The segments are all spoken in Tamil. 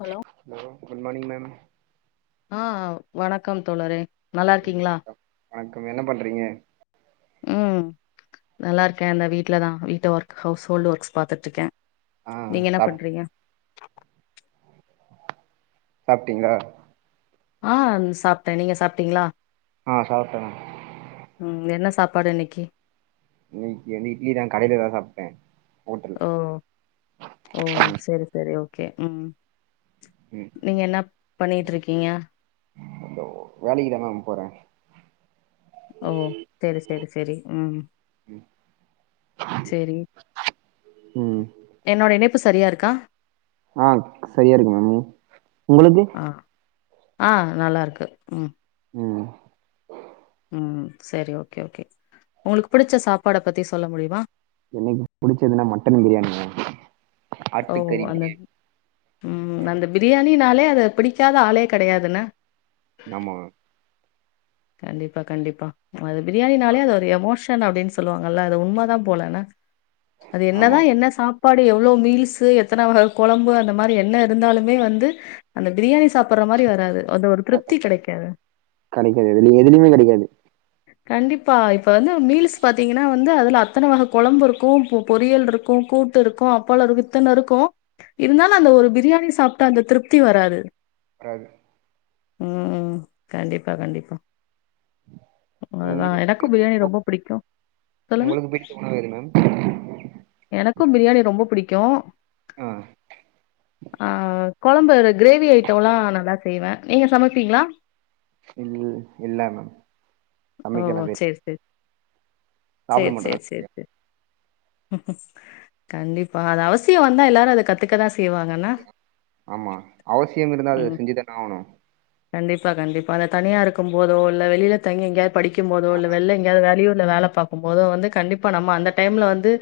Hello hello good morning ma'am ஆ வணக்கம் தோழரே நல்லா இருக்கீங்களா வணக்கம் என்ன பண்றீங்க ம் நல்லா இருக்கே இந்த வீட்ல தா வீட்டு ஒர்க் ஹவுஸ் ஹோல்டு ஒர்க்ஸ் பாத்துட்டு இருக்கே ஆ நீங்க என சாப் பண்றீங்க சாப்டீங்களா ஆ சாப்ட்டே நீங்க சாப்ட்டீங்களா ஆ சாப்ட்டேங்க ம் என சாப்பாடு இன்னிக்கு இன்னிக்கு வந்து இட்லி தா கடையில தா சாப்ட்ட கடயிலதா சாப்ட ஓ ஓ ஓ சேரி சேரி ஓகே ம் ம் நீங்க என பண்ணிகிட்ருக்கீங்க இதோ வேலைக்குதா மேம் போறே ஓ சேரி சேரி சேரி ம் சேரி ம் என்னோட இணைப்பு சரியா இருக்கா ஆ சரியா இருக்கு மேம் உங்குளுக்கு ஆ ஆ நல்லா இருக்கு ம் ம் ம் சேரி ஓகே ஓகே உங்குளுக்கு புடிச்ச சாப்பாடு பத்தி சொல்ல முடியுமா எனக்கு புடிச்சதுன்னா மட்டன் பிரியாணி மேம் ஓ ஆட்டுக்கறி அந்த பிரியாணி ம் அந்த பிரியாணினாலே அத பிடிக்காத ஆளே கெடையாதுண்ண ஆமாங்க கண்டிப்பா கண்டிப்பா அது பிரியாணினாலே அது ஒரு எமோஷன் அப்டின்னு சொல்லுவாங்கல்ல அது உண்ம தா போலன்ன அது ஆமா எனதா என்ன சாப் பாடு எவ்ளோ மீல்ஸ்சு எத்தன வக கொலம்பு அந்த மாரி என்ன இருந்தாலுமே வந்து அந்த பிரியாணி சாப்பற மாரி வராது அந்த ஒரு திருப்தி கெடைக்காது கெடைக்காது எதுலியுமே கெடைக்காது கண்டிப்பா இப்ப வந்து மீல்ஸ் பாத்தீங்கன்னா வந்து அதுல அத்தன வக கொலம்பு இருக்கு பொரியல் இருக்கு கூட்டு இருக்கு அப்பளோ இருக்கு இத்தன இருக்கு இருந்தாலு அந்த ஒரு பிரியாணி சாப்ட்ட அந்த திருப்தி வராது ஆமா ம் கண்டிப்பா கண்டிப்பா அதுதா உங்க எனக்கு பிரியாணி உங்களுக்கு ரொம்ப பிடிக்கு சொல்லுங்க உங்களுக்கு பிடித்த உணவு எது மேம் எனக்கு பிரியாணி ரொம்ப பிடிக்கு ஆ ஆ கொழம்பு கிரேவி ஐட்டம்லா நல்லா செய்வே நீங்க சமைப்பீங்களா இல் இல்ல மேம் ஓ சமைக்கலா ஓ தெரி சேரி சேரி சாப்பிட சேரி சேரி சேரி மாட்டேனா சேரி கண்டிப்பா அது அவசியோ வந்தா எல்லாரு அத கத் துக்க தா செய்வங் அப்டியா ஆமா அவசியோ இருந்தா அது ம் செஞ்சு தான ஆவுணு கண்டிப்பா கண்டிப்பா அத தனியா இருக்கு போதோ இல்ல வெளியில தங்கி எங்கயாவது படிக்கு போதோ இல்ல வெளிய ய வெளியூர்ல வேல பாக்கு போதோ வந்து கண்டிப்பா நம்ம அந்த டைம்ல வந்து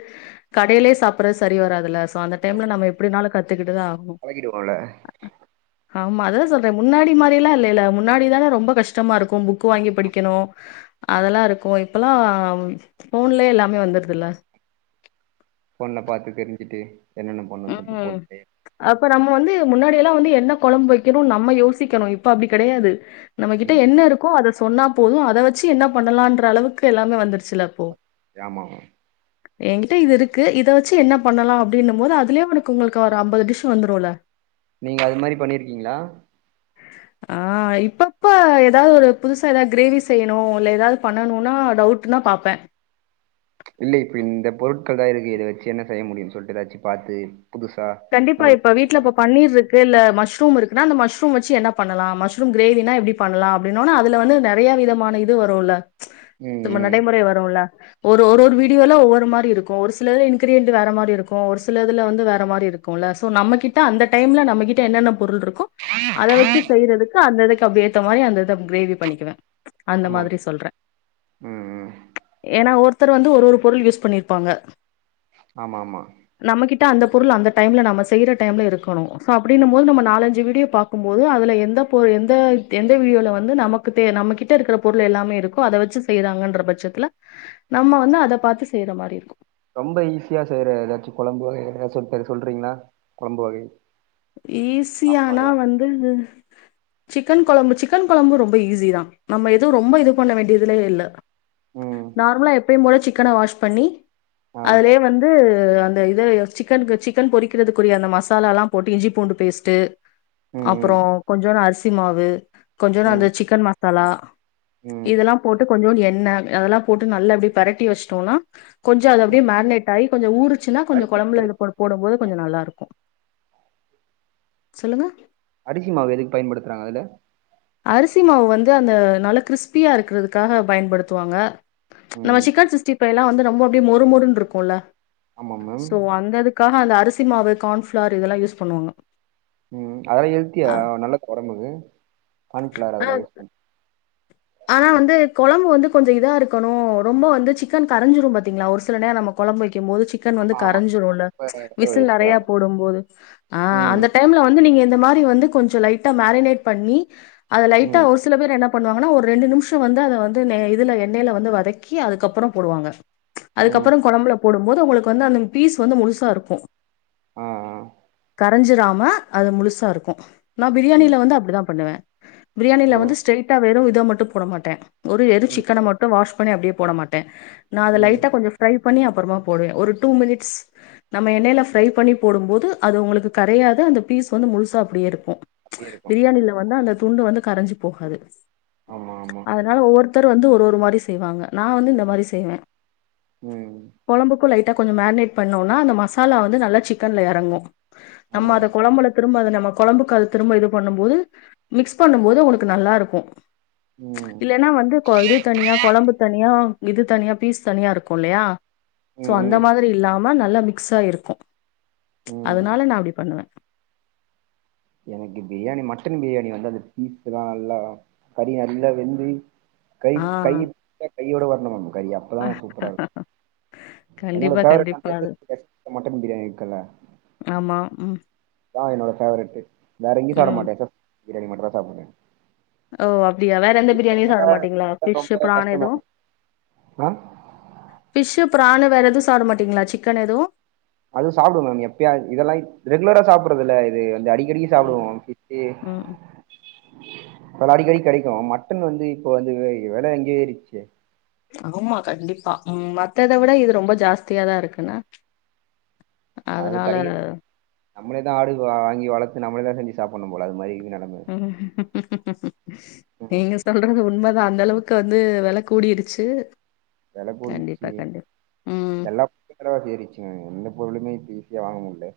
கடைலயே சாப்ட்றது சரி வராதுல்ல சோ அந்த டைம்ல நம்ம எப்டினாலு கத்துகிட்டுதா ஆவ் பழகிடுவோல்ல ஆமா அததா சொல்ற முன்னாடி மாரில்லா இல்லல்ல முன்னாடிதா ரொம்ப கஷ்டமா இருக்கு புக் கு வாங்கி படிக்கணு அதெல்லா இருக்கு இப்பல்லா ஃபோன்லே எல்லாமே வந்துருதுல்ல ஃபோன்ல பாத்து தெரிஞ்சுட்டு என்னென்ன பண்ணுன் சொல்ட்டு ம் போட்டு அப்ப நம்ம வந்து முன்னாடிலா வந்து என்ன கொழம்பு வெக்கணுன் நம்ம யோசிக்கணு இப்ப அப்டி கெடையாது நம்மகிட்ட ம் என்ன இருக்கோ அத சொன்னா போது அத வச்சு என்ன பண்ணலான்ற அளவுக்கு எல்லாமே வந்துர்ச்சுல இப்போ யாமா ஏகிட்ட இது இருக்கு இத வச்சு என்ன பண்ணலா அப்டின்னு போது அ துலுயே உனக்கு உங்ளுக்கு ஒரு அம்பது டிஷ் வந்துருல்ல நீங்க அது மாரி பண்ணிருகீங்ளா ஆ இப்பப்ப ஏதாவ்து ஒரு புதுசா எதா க்ரேவி செய்யணு இல்ல ஏதாவ்து பண்ணணுனா டவுட் டுனா பாப்பே இல்ல இப்ப இந்த பொருட்கள் தா இருக்கு இத வெச்சி என்ன செய்ய முடியுன் சொல்ட்டு ஏதாச்சு பாத்து புதுசா கண்டிப்பா உங்களுக்கு இப்ப வீட்ல தெரியாம இப்போ பன்னீர்ருக் கு இல்ல மஷ்ரூம் இருக்குனா அந்த மஷ்ரூம் வச்சி என்ன பண்ணலா மஷ்ரூம் க்ரேவினா எப்டி பண்லா அப்டின் னோனா அதுல வந்து நெறையா விதமான இது வருல்ல ம் [unintelligible] ம் நடைமுறை வருல்ல ஒரு ஒரு ஒரு வீடியோல ஒவ்வொரு மாரி இருக்கு ஒரு சிலது இன்க்ரியன்ட் வேற மாரி இருக்கு ஒரு சில இதுல வந்து வேற மாரி இருக் குல்ல ஸோ நம்மகிட்ட அந்த டைம்ல நம்மகிட்ட என்னென்ன பொருள் இருக்கோ அத வச்சி செய்றதுக் கு அந்த இதுக்கு அப்டி ஏத்த மாரி அந்தந்த க்ரேவி பண்ணக்குவே அந்த ஆமா மாதிரி சொல்ற ம் ம் ஏனா ஒருத்தர் வந்து ஒரு ஒரு பொருள் யூஸ் பண்ணிருப்பாங்க ஆமா ஆமா நம்ம கிட்ட அந்த பொருள் அந்த டைம்ல நம்ம செய்ற டைம்ல இருக்கணு ஸோ அப்டின்ன போது நம்ம நாலஞ்சு வீடியோ பாக்குபோது அதுல எந்த பொருள் எந்த எந்த வீடியோல வந்து நமக்கு தே நம்ம கிட்ட இருக்குற பொருள் எல்லாமே இருக்கோ அத வச்சு செய்றாங்கன்ற பட்சத்துல நம்ம வந்து அத பாத்து செய்ற மாரி இருக்கு ரொம்ப ஈஸியா செய்ற ஏதாச்சு கொழம்பு வகை ஏதாச்சு இருந்தா எனக் சொல்றீங்ளா கொழம்பு வகை சாப்பாடு ஈஸியானா வகை வந்து சிக்கன் கொளம்பு சிக்கன் கொளம்பு ரொம்ப ஈஸி தா நம்ம எது ரொம்ப இது பண்ண வேண்டியதுல்லே இல்ல ம் நார்மலா எப்பயுபோல சிக்கன வாஷ் பண்ணி ஆ அதுலயே வந் து அந்த இது எ சிக்கன்க்கு சிக்கன் பொறிக்கறதுக்குரிய அந்த மசாலால்லா போட்டு இஞ்சி பூண்டு பேஸ்ட்டு ம் ம் அப்பறோ கொஞ்சோடு அரிசி மாவு கொஞ்சோடு ம் அந்த சிக்கன் மசாலா ம் இதெல்லா போட்டு கொஞ்சோன்டு எண்ண அதெல்லா போட்டு நல்லா அப்டே பெரட்டி வெஷ்ட்டோன்னா கொஞ்சோ அது ஆ அப்டே மேக்னெட் ஆயி கொஞ்சோ ஊருச்சினா கொஞ்சோ அரிசி மாவு கொழம்புல இத எதுக்கு ப போட போது பயன்படுத்துறாங்க கொஞ்சோ நல்லா இருக்கு சொல்லுங்க அரிசி மாவு எதுக் பயன்படுத்துறாங்க அதுல அரிசி மாவு வந்து அந்த நல்லா கிறிஸ்பியா இருக்குறதுக்காக பயன்படுத்துவாங்க நம்ம ம் சிக்கன் சிஸ்டிஃபைலா வந்து ரொம்ப அப்டே மொறு மொறுன்ருக்குல்ல ஆமா மேம் சோ அந்ததுக்காக அந்த அரிசி மாவு கான்ஃப்ளார் இதெல்லா யூஸ் பண்ணுவாங்க ம் அதெல்லா எல்தியா ஆ நல்ல கொரம்புக்கு கான்ஃப்ளார் ஆ அதெல்லா யூஸ் பன் ஆனா வந்து கொழம்பு வந்து கொஞ்சோ இதா இருக்கணு ரொம்ப வந்து சிக்கன் கரஞ்சிரும் பாத்தீங்ளா ஒரு சில நேர நம்மக் கொழம்பு வைக்கு மோது சிக்கன் வந்து ஆமா ஆமா கரஞ்சிருல்ல இப்ப இப்ப விசில் வேஸ்டா நெறையா போடு போது ஆ ம் அந்தக் டைம்ல வந்து நீங்க இந்த மாரி வந்து கொஞ்சோ லைட்டா மேரினேட் பண்ணி அத லைட்டா ம் ஒரு சில பேர் என்ன பன்னுவாங் கனா ஒரு ரெண்டு நிம்ஷோ வந்து அத வந்து நே இதுல எண்ணெய்ல வந்து வதக்கி அதுக்கப்பறோ போடுவாங்க ம் அதுக்கப்பறோ கொழம்புல போடுபோது உங்குளுக்கு வந்து அந்த பீஸ் வந்து முழுசா இருக்கு ஆ ஆ கரஞ்சிராம அது முலுசா இருக்கு நா ப்ரியாணில ம் வந்து அப்டிதா பண்ணுவே ஓ ப்ரியாணில வந்து ஸ்ட்ரெய்ட்டா வெறு இத மட்டு போட மாட்டே ஒரு எரு ம் சிக்கன மட்டு வாஷ் பண்ணி அப்டியே போட மாட்டே நா அத ம் லைட்டா கொஞ்சோ ஃப்ரை பண்ணி அப்றமா போடுவே ஒரு டூ மினிட்ஸ் நம்ம எண்ணெய்ல ஃப்ரை பண்ணி போடும்போது அது உங்ளுக்கு கரையாத அந்த பீஸ் வந்து முழுசா அப்டியே இருக்கு அப்படியே இருக்கும் பிரியாணில வந்து அந்த துண்டு வந்து கரஞ்சி போகாது ஆமா ஆமா அதனால ஒவ்வொருத்தரு வந்து ஒரு ஒரு மாரி செய்வாங்க நா வந்து இந்த மாரி செய்வே ம் கொழம்புக்கு லைட்டா கொஞ்சோ மேர்ட்னேட் பண்ணோனா அந்த மசாலா வந்து நல்லா சிக்கன்ல எறங்கு நம்ம ஆமா அத கொழம்பலத்து திரும்ப அத நம்ம கொழ்ம்புக்கல் திரும்ப இது பண்ணும் போது மிக்ஸ் பண்ணும் போது ஒனுக்கு நல்லாருக்கு ம் இல்லேனா வந்து கொ இது தனியா கொழம்பு தனியா இது தனியா பீஸ் தனியா இருக்கு இல்லையா சோ ம் அந்த ம் மாதிரி இல்லாம நல்லா மிக்ஸாயிருக்கு ம் அதனால நா அப்டி பண்ணுவே எனக்கு பிரியாணி மட்டன் பிரியாணி வந்து அந்த பீஸ்லா நல்லா கறி நல்லா வெந்து ஆ கைப் கையி பிச்சாக் கையோட வர்ணு மேம் கறி அப்பதா சூப்பராருக் என்னோட கண்டிப்பா ஃபேவரெட் கண்டிப்பா அந்த அது [unintelligible] மட்டன் பிரியாணி இருக்குல்ல ஆமா ம் அதா என்னோட ஃபேவரெட்டு வேற எங்கியு சாப்ட ம் மாட்டே எஸ் எஸ் பிரியாணி மட்டுந்தா சாப்டுவே ஓ அப்டியா வேற எந்த பிரியாணியு சாப்ட மாட்டீங்ளா ரொம்ப ஃபிஷ்ஷு ஃபிரானு கஷ்டமா எதுவு இருக்கு ஆ ஃபிஷ்ஷு பிரானு வேற எதுவு சாப்ட மாட்டிங்ளா சிக்கன் எதுவு அதுவு சாப்டுவே மேம் எப்பயாது இதெல்லா இப் ரெகுலரா சாப்பறதுல்ல இது வந்து அடிக் கிரியு ம் சாப்டுவோ கிட்டி ம் கல அடிக்கடி கெடைக்கு மட்டன் வந்து இப்போ வந்து வெல எங்கியே ஏரிச்சே ஆமா கண்டிப்பா ம் மத்தத விட இது ரொம்ப ஜாஸ்தியாதா இருக்குனா அது கடகி நம்மளேதா ஆடு வாங்கி வளத்து நம்மளேதா செஞ்சி சாப்புன்னும் போல அது மாரி இகிது நெலம ம் ம். நீங்க சொல்றது உண்மதா அந்தளவுக்கு வந்து வெல கூடிடுச்சு வெல கூடிட்ச்சி ம் எல்லா [inaudible] ஏறிச்சுங்க எந்த பொருளுமே இப்ப ஈஸியா வாங்க முல்ல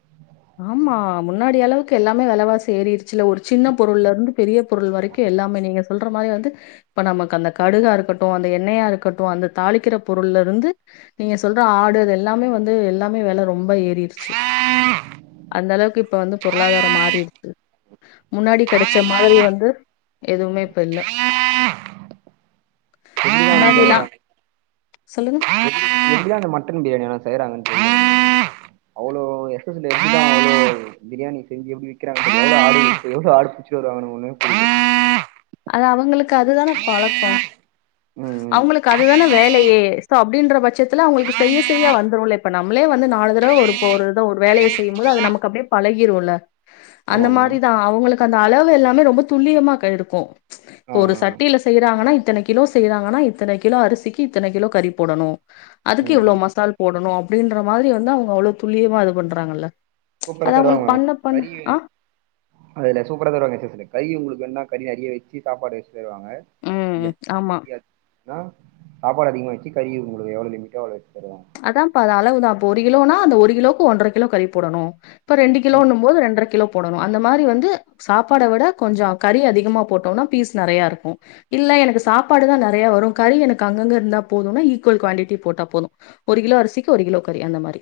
ஆமா முன்னாடி அளவுக்கு எல்லாமே வெலவாசி ஏறிர் சில்ல ஒரு சின்னப் பொருள்லருந்து பெரியப் பொருள் வரைக்கு எல்லாமே நீங்க சொல்ற மாரி வந்து இப்ப நமக்கு அந்த கடுகா இருக்கட்டு அந்த எண்ணெயா இருக்கட்டு அந்த தாளிக்கிற பொருள்லருந்து நீங்க சொல்ற ஆடு அது எல்லாமே வந்து எல்லாமே வெல ரொம்ப ஏறிருச்சு அந்தளவுக்கு இப்ப வந்து பொருளாதாரம் மாறி இருக்கு முன்னாடி கெடச்ச மாதிரி வந்து எதுவுமே இப்ப இல்ல முன்னாடியிலா முடியல சொல்லுங்க [inaudible] அந்த மட்டன் பிரியாணி வேணா செய்றாங்கன்னு [inaudible] அவ்ளோ [inaudible] பிரியாணி செஞ்சி எப்டி விக்கறாங்க பாத்திங்ளா [unintelligible] [unintelligible] அது அவுங்களுக்கு அதுதான பழக்கோ ம் ம் அவுங்குளுக்கு அதுதானே வேலையே சோ அப்டின்ற பட்சத்துல அவுங்குளுக்கு செய்ய செய்ய வந்துருலேப் இப்ப நம்ளே வந்து நாலு தரவ ஒரு இப்ப ஒரு இத ஒரு வேலைய செய்யும் போது அது நமக்கு அப்டியே பழகிருல்ல அந்த ஆமா மேம் மாரிதா அவுங்குளுக்கு அந்த அளவு எல்லாமே ரொம்ப துல்லியமா க எடுக்கு இப்ப ஆ ஒரு ஆ சட்டில செய்றாங்கனா இத்தனக்கி கிலோ செய்றாங்கனா இத்தன கிலோ அரிசிக்கு இத்தன கிலோ கறி போடணு அதுக்கு ம் இவ்ளோ ம் மசால் போடணு அப்டின்ற மாதிரி வந்து அவுங்க அவ்ளோத் துல்லியமா இது பண்றாங்கல்ல அது சூப்பராத் அவங்களுக்கு தருவாங்ளா மேம் பண்ண பண்ண கறி ஆ வேண் அதுல சூப்பரா தருவாங்க எஸ் எஸ்ல கறி உங்குளுக்கு வேண்ணா கறி நெறிய வெச்சி சாப்பாடு வெச்சி தருவாங்க ம் இல்லக் ஆமா கறியாக் னா சாப்பாடு அதிகமாச்சு கறி உங்களுக்கு எவ்ளோ லிமிட்டோ அவ்ளோ வச்சுத்தருவாங்க அதாப்பா அது அளவுதா இப்ப ஒரு கிலோனா அந்த ஒரு கிலோக்கு ஒன்றர கிலோ கறி போடணு ப்ப ரெண்டு ம் கிலோண்ணும் போது ரெண்டர கிலோ போடணு அந்த மாரி வந்து சாப்பாட விட கொஞ்சோ கறி அதிகமா போட்டோன்னா பீஸ் நெறையா இருக்கு இல்ல எனக்கு சாப்பாடு தா நறைய வரு கறி எனக்கு அங்கங்க இருந்தா போதுன்னா ஈக்குவல் குவாடிட்டி போட்டா போது ஒரு கிலோ அரிசிக்கு ஒரு கிலோ கறி அந்த மாரி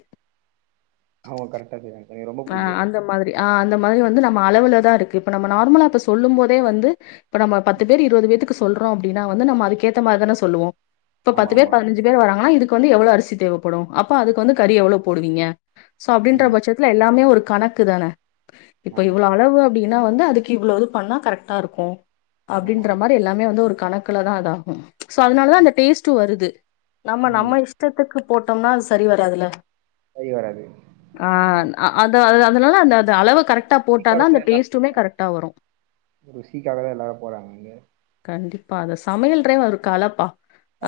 ஆமா கரெக்டா செய்வாங் அ அந்த மாதிரி ஆ அந்த மாதிரி வந்து நம்ம அளவுலதா இருக்கு இப்ப நம்ம நார்மலா அப்ப சொல்லும் போதே வந்து இப்ப நம்ம பத்து ம் பேரு இருவது பேத்துக்கு சொல்றோ அப்டினா வந்து நம்ம அதுக்கேத்த மாரிதான சொல்லுவோ இப்ப ஆமா பத்து பேர் ஆமா பதினஞ்சு பேர் வராங்கனா இதுக்கு வந்து எவ்ளோ அரிசி தேவப்படு அப்ப அதுக்கு வந்து கறி எவ்ளோ போடுவீங்க சோ அப்டின்ற ம் பட்ச துல எல்லாமே ஒரு கணக்கு தான இப்ப ஆமா இவ்ளோ ஆமா அளவு ப்டின்னா வந்து அதுக்கு இவ்ளோது பண்ணா கரெக்ட்டா இருக்கு ஆமா ஆமா அப்படின்ற மாரி எல்லாமே வந்து ஒரு கணக் குல தா அதாகும் சோ அதனால தா ம் அந்த டேஸ்ட்டு வருது நம்ம ம் நம்ம இஸ்டதுக்கு போட்டம்னா அது சரி வராதுல சரி வராது அ அது ஒரு அது அதனால அந்த அத அளவ டீ கரெக்டா டீ போட்டாதா அந்த காரத்துல டேஸ்ட்டுமே கரெக்டா வரு ருசிக்காக தா எல்லாரு போறாங்க அங்க கண்டிப்பா அத சமையல்ரே ஒரு கலப்பா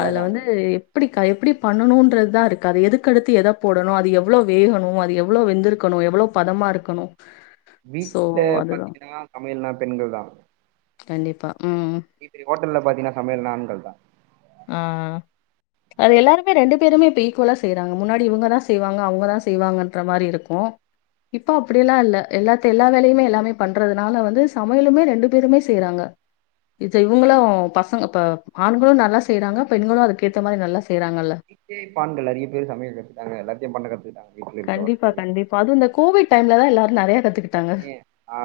அதுல வந்து எப்டிக்கா எப்டி பண்ணணுன்றது தா இருக்கு அது எதுக்கடுத்து எத போடணு அது எவ்ளோ வேகணு அது எவ்ளோ வெந்துருக் க்கணு எவ்ளோ பதமா இருக்கணு வீட்ல பாத்திங்கன்னா சமையல்னா பெண்கள் தா கண்டிப்பா ம் பெரி பெரிய ஹோட்டல்ல பாத்தின்னா சமையல்னா ஆண்கள் தா ஆ அது எல்லாருமே ரெண்டு பேருமே இப்ப ஈக்குவலா செய்றாங்க முன்னாடி இவுங்கதா செய்வாங்க அவுங்கதா செய்வாங்கன்ற மாரி இருக்கு இப்ப அப்டியல்லா இல்ல எல்லாத்த எல்லா வேலையுமே எல்லாமே பண்றதுனால வந்து சமையலுமே ரெண்டு பேருமே செய்றாங்க இத இவங்களு பசங்க இப்ப ஆண்களு நல்லா செய்றாங்க பெண்களு அதுக்கேத்த மாரி நல்லா செய்றாங்கல்ல இப்பே பான்கள் நெறைய பேர் சமயல் கத்துட்டாங்க எல்லாத்தையு பண்ண கத்துக்ட்டாங்க கண்டிப்பா கண்டிப்பா அது இந்த கோவிட் டைம்ல தா எல்லாரு நெறைய கத்துக்கிட் ஆ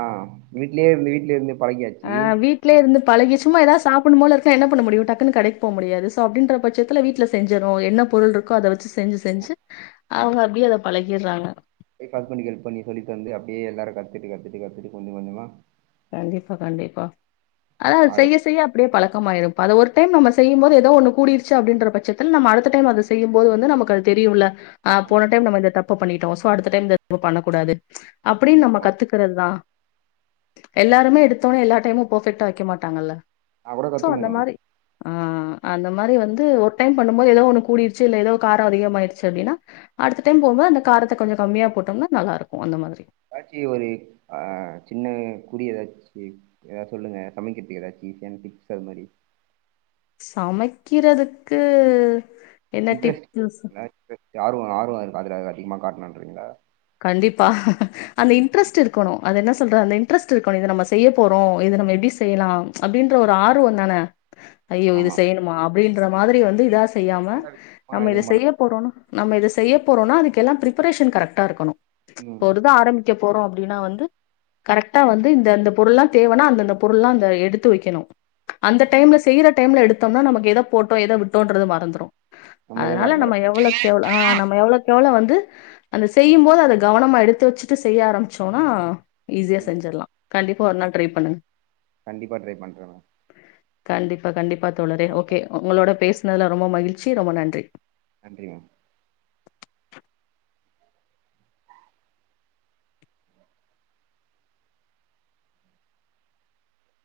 வீட்லயே இருந்து வீட்ல இருந்தே பழகியாச்சு ட்லயே இருந்து பழகி சும்மா ஏதா சாப்புனும் போல இருக்க என்ன பண்ண முடியு டக்குனு கடைக் போ முடியாது சோ அப்டின்ற பட்சத்துல வீட்ல செஞ்சிட்றோ என்ன பொருள் இருக்கோ அத வச்சு செஞ்சு செஞ்சு அவுங்க அப்டியே அத பழகிட்றாங்க போய் ஹல் பண்ணி ஹெல்ப் பண்ணி சொல்லி தந்து அப்டியே எல்லார கத்துட்டு கத்துட்டு கத்துட்டு கொஞ்ச கொஞ்சமா கண்டிப்பா கண்டிப்பா அனா ஆக செய்ய செய்ய அப்டியே பழக்கமாயிரு இப்ப அது ஒரு டைம் நம்ம செய்யும்போது ஏதோ ஒன்னு கூடிடுச்சு அப்டின்ற பட்சத்தில் நம்ம அடுத்த டைம் செய்யும்போது வந்து நமக்கு அது தெரியும்ல ஆ ஆமா போன டைம் நம்ம இந்த தப்ப பண்ணிட்டோ சோ அடுத்த டைம் இந்த [unintelligible] பண்ணக்கூடாது அப்டின் நம்ம ஆமா கத்துக்குறதுதா எல்லாருமே எடுத்தோனே எல்லா டைமு பபெக்ட்டா வக்க மாட்டாங்கல்ல நான் கூட சோ அந்த கத்துக்கணும் மாரி ஆ அந்த மாரி வந்து ஒரு டைம் பண்ணும்போது ஏதோ ஒண்ணு கூடிடுச்சு இல்ல ஏதோ கார அதிகமாயிருச்சு அப்டின்னா அடுத்த டைம் போம்போது அந்த காரத்த கொஞ்ச கம்மியா போட்டம்னா நல்லாருக்கு அந்த மாதிரி ஏதாச்சி ஒரு ஆ சின்ன கூடி ஏதாச்சு ஏதா சொல்லுங்க சமைக்கிறதுக்கு எதாச்சி [unintelligible] டிப்ஸ் அது மாரி சமைக்கிறதுக்கு என்ன இன்ட்ரெஸ்ட் டிப்ஸ் [unintelligible] ஆர்வோ ஆர்வோ அதுல அதிகமா காட்ணன்றிங்களா கண்டிப்பா அந்த இன்ட்ரெஸ்ட் இருக்கணு அது என்ன சொல்றது அந்த இன்ட்ரெஸ்ட் இருக்கணு இத நம்ம செய்ய போறோ இது நம்ம எப்படி செய்யலா அப்டின்ற ஒரு ஆர்வ தான ஐயோ இது ஆமா செய்யணுமா அப்டின்ற மாதிரி வந்து இதா செய்யாம ஆ, நம்ம இதை எதுவும் பண்ண செய்ய போறோனா நம்ம இத செய்ய போறோனா அதுக்கெல்லா பிரிபரேஷன் கரக்டா இருக்கணு இப்ப ம் ஒரு இது ஆரம் க்க போறோ அப்படீன்னா வந்து கரெக்டா வந்து இந்த அந்த பொருள்ல்லா தேவனா அந்தந்த பொருள்ல்லா அந்த எடுத்து வெக்கணு அந்த டைம்ல செய்யுற டைம்ல எடுத்தோம்னா நமக்கு எத போட்டோ எத விட்டோன்றது மறந்துரு நம்மளயே அதனால நம்ம மறந்துறேன் எவ்வளோக்கு எவ்வளோ அ நம்ம எவ்வளோக்கு எவ்வளோ வந்து அந்த செய்யும்போது அத கவனமா எடுத்து வச்சுட்டு செய்ய ஆரம்ச்சோன்னா ஈஸியா ம் செஞ்சுர்லா கண்டிப்பா ஒரு நாள் ட்ரை பண்ணுங்க கண்டிப்பா ட்ரை பண்ணறேன் மேம் கண்டிப்பா கண்டிப்பா தோழரே ஓகே ஒங்களோட பேசுனதுல ரொம்ப மகிழ்ச்சி ரொம்ப நன்றி நன்றிங்க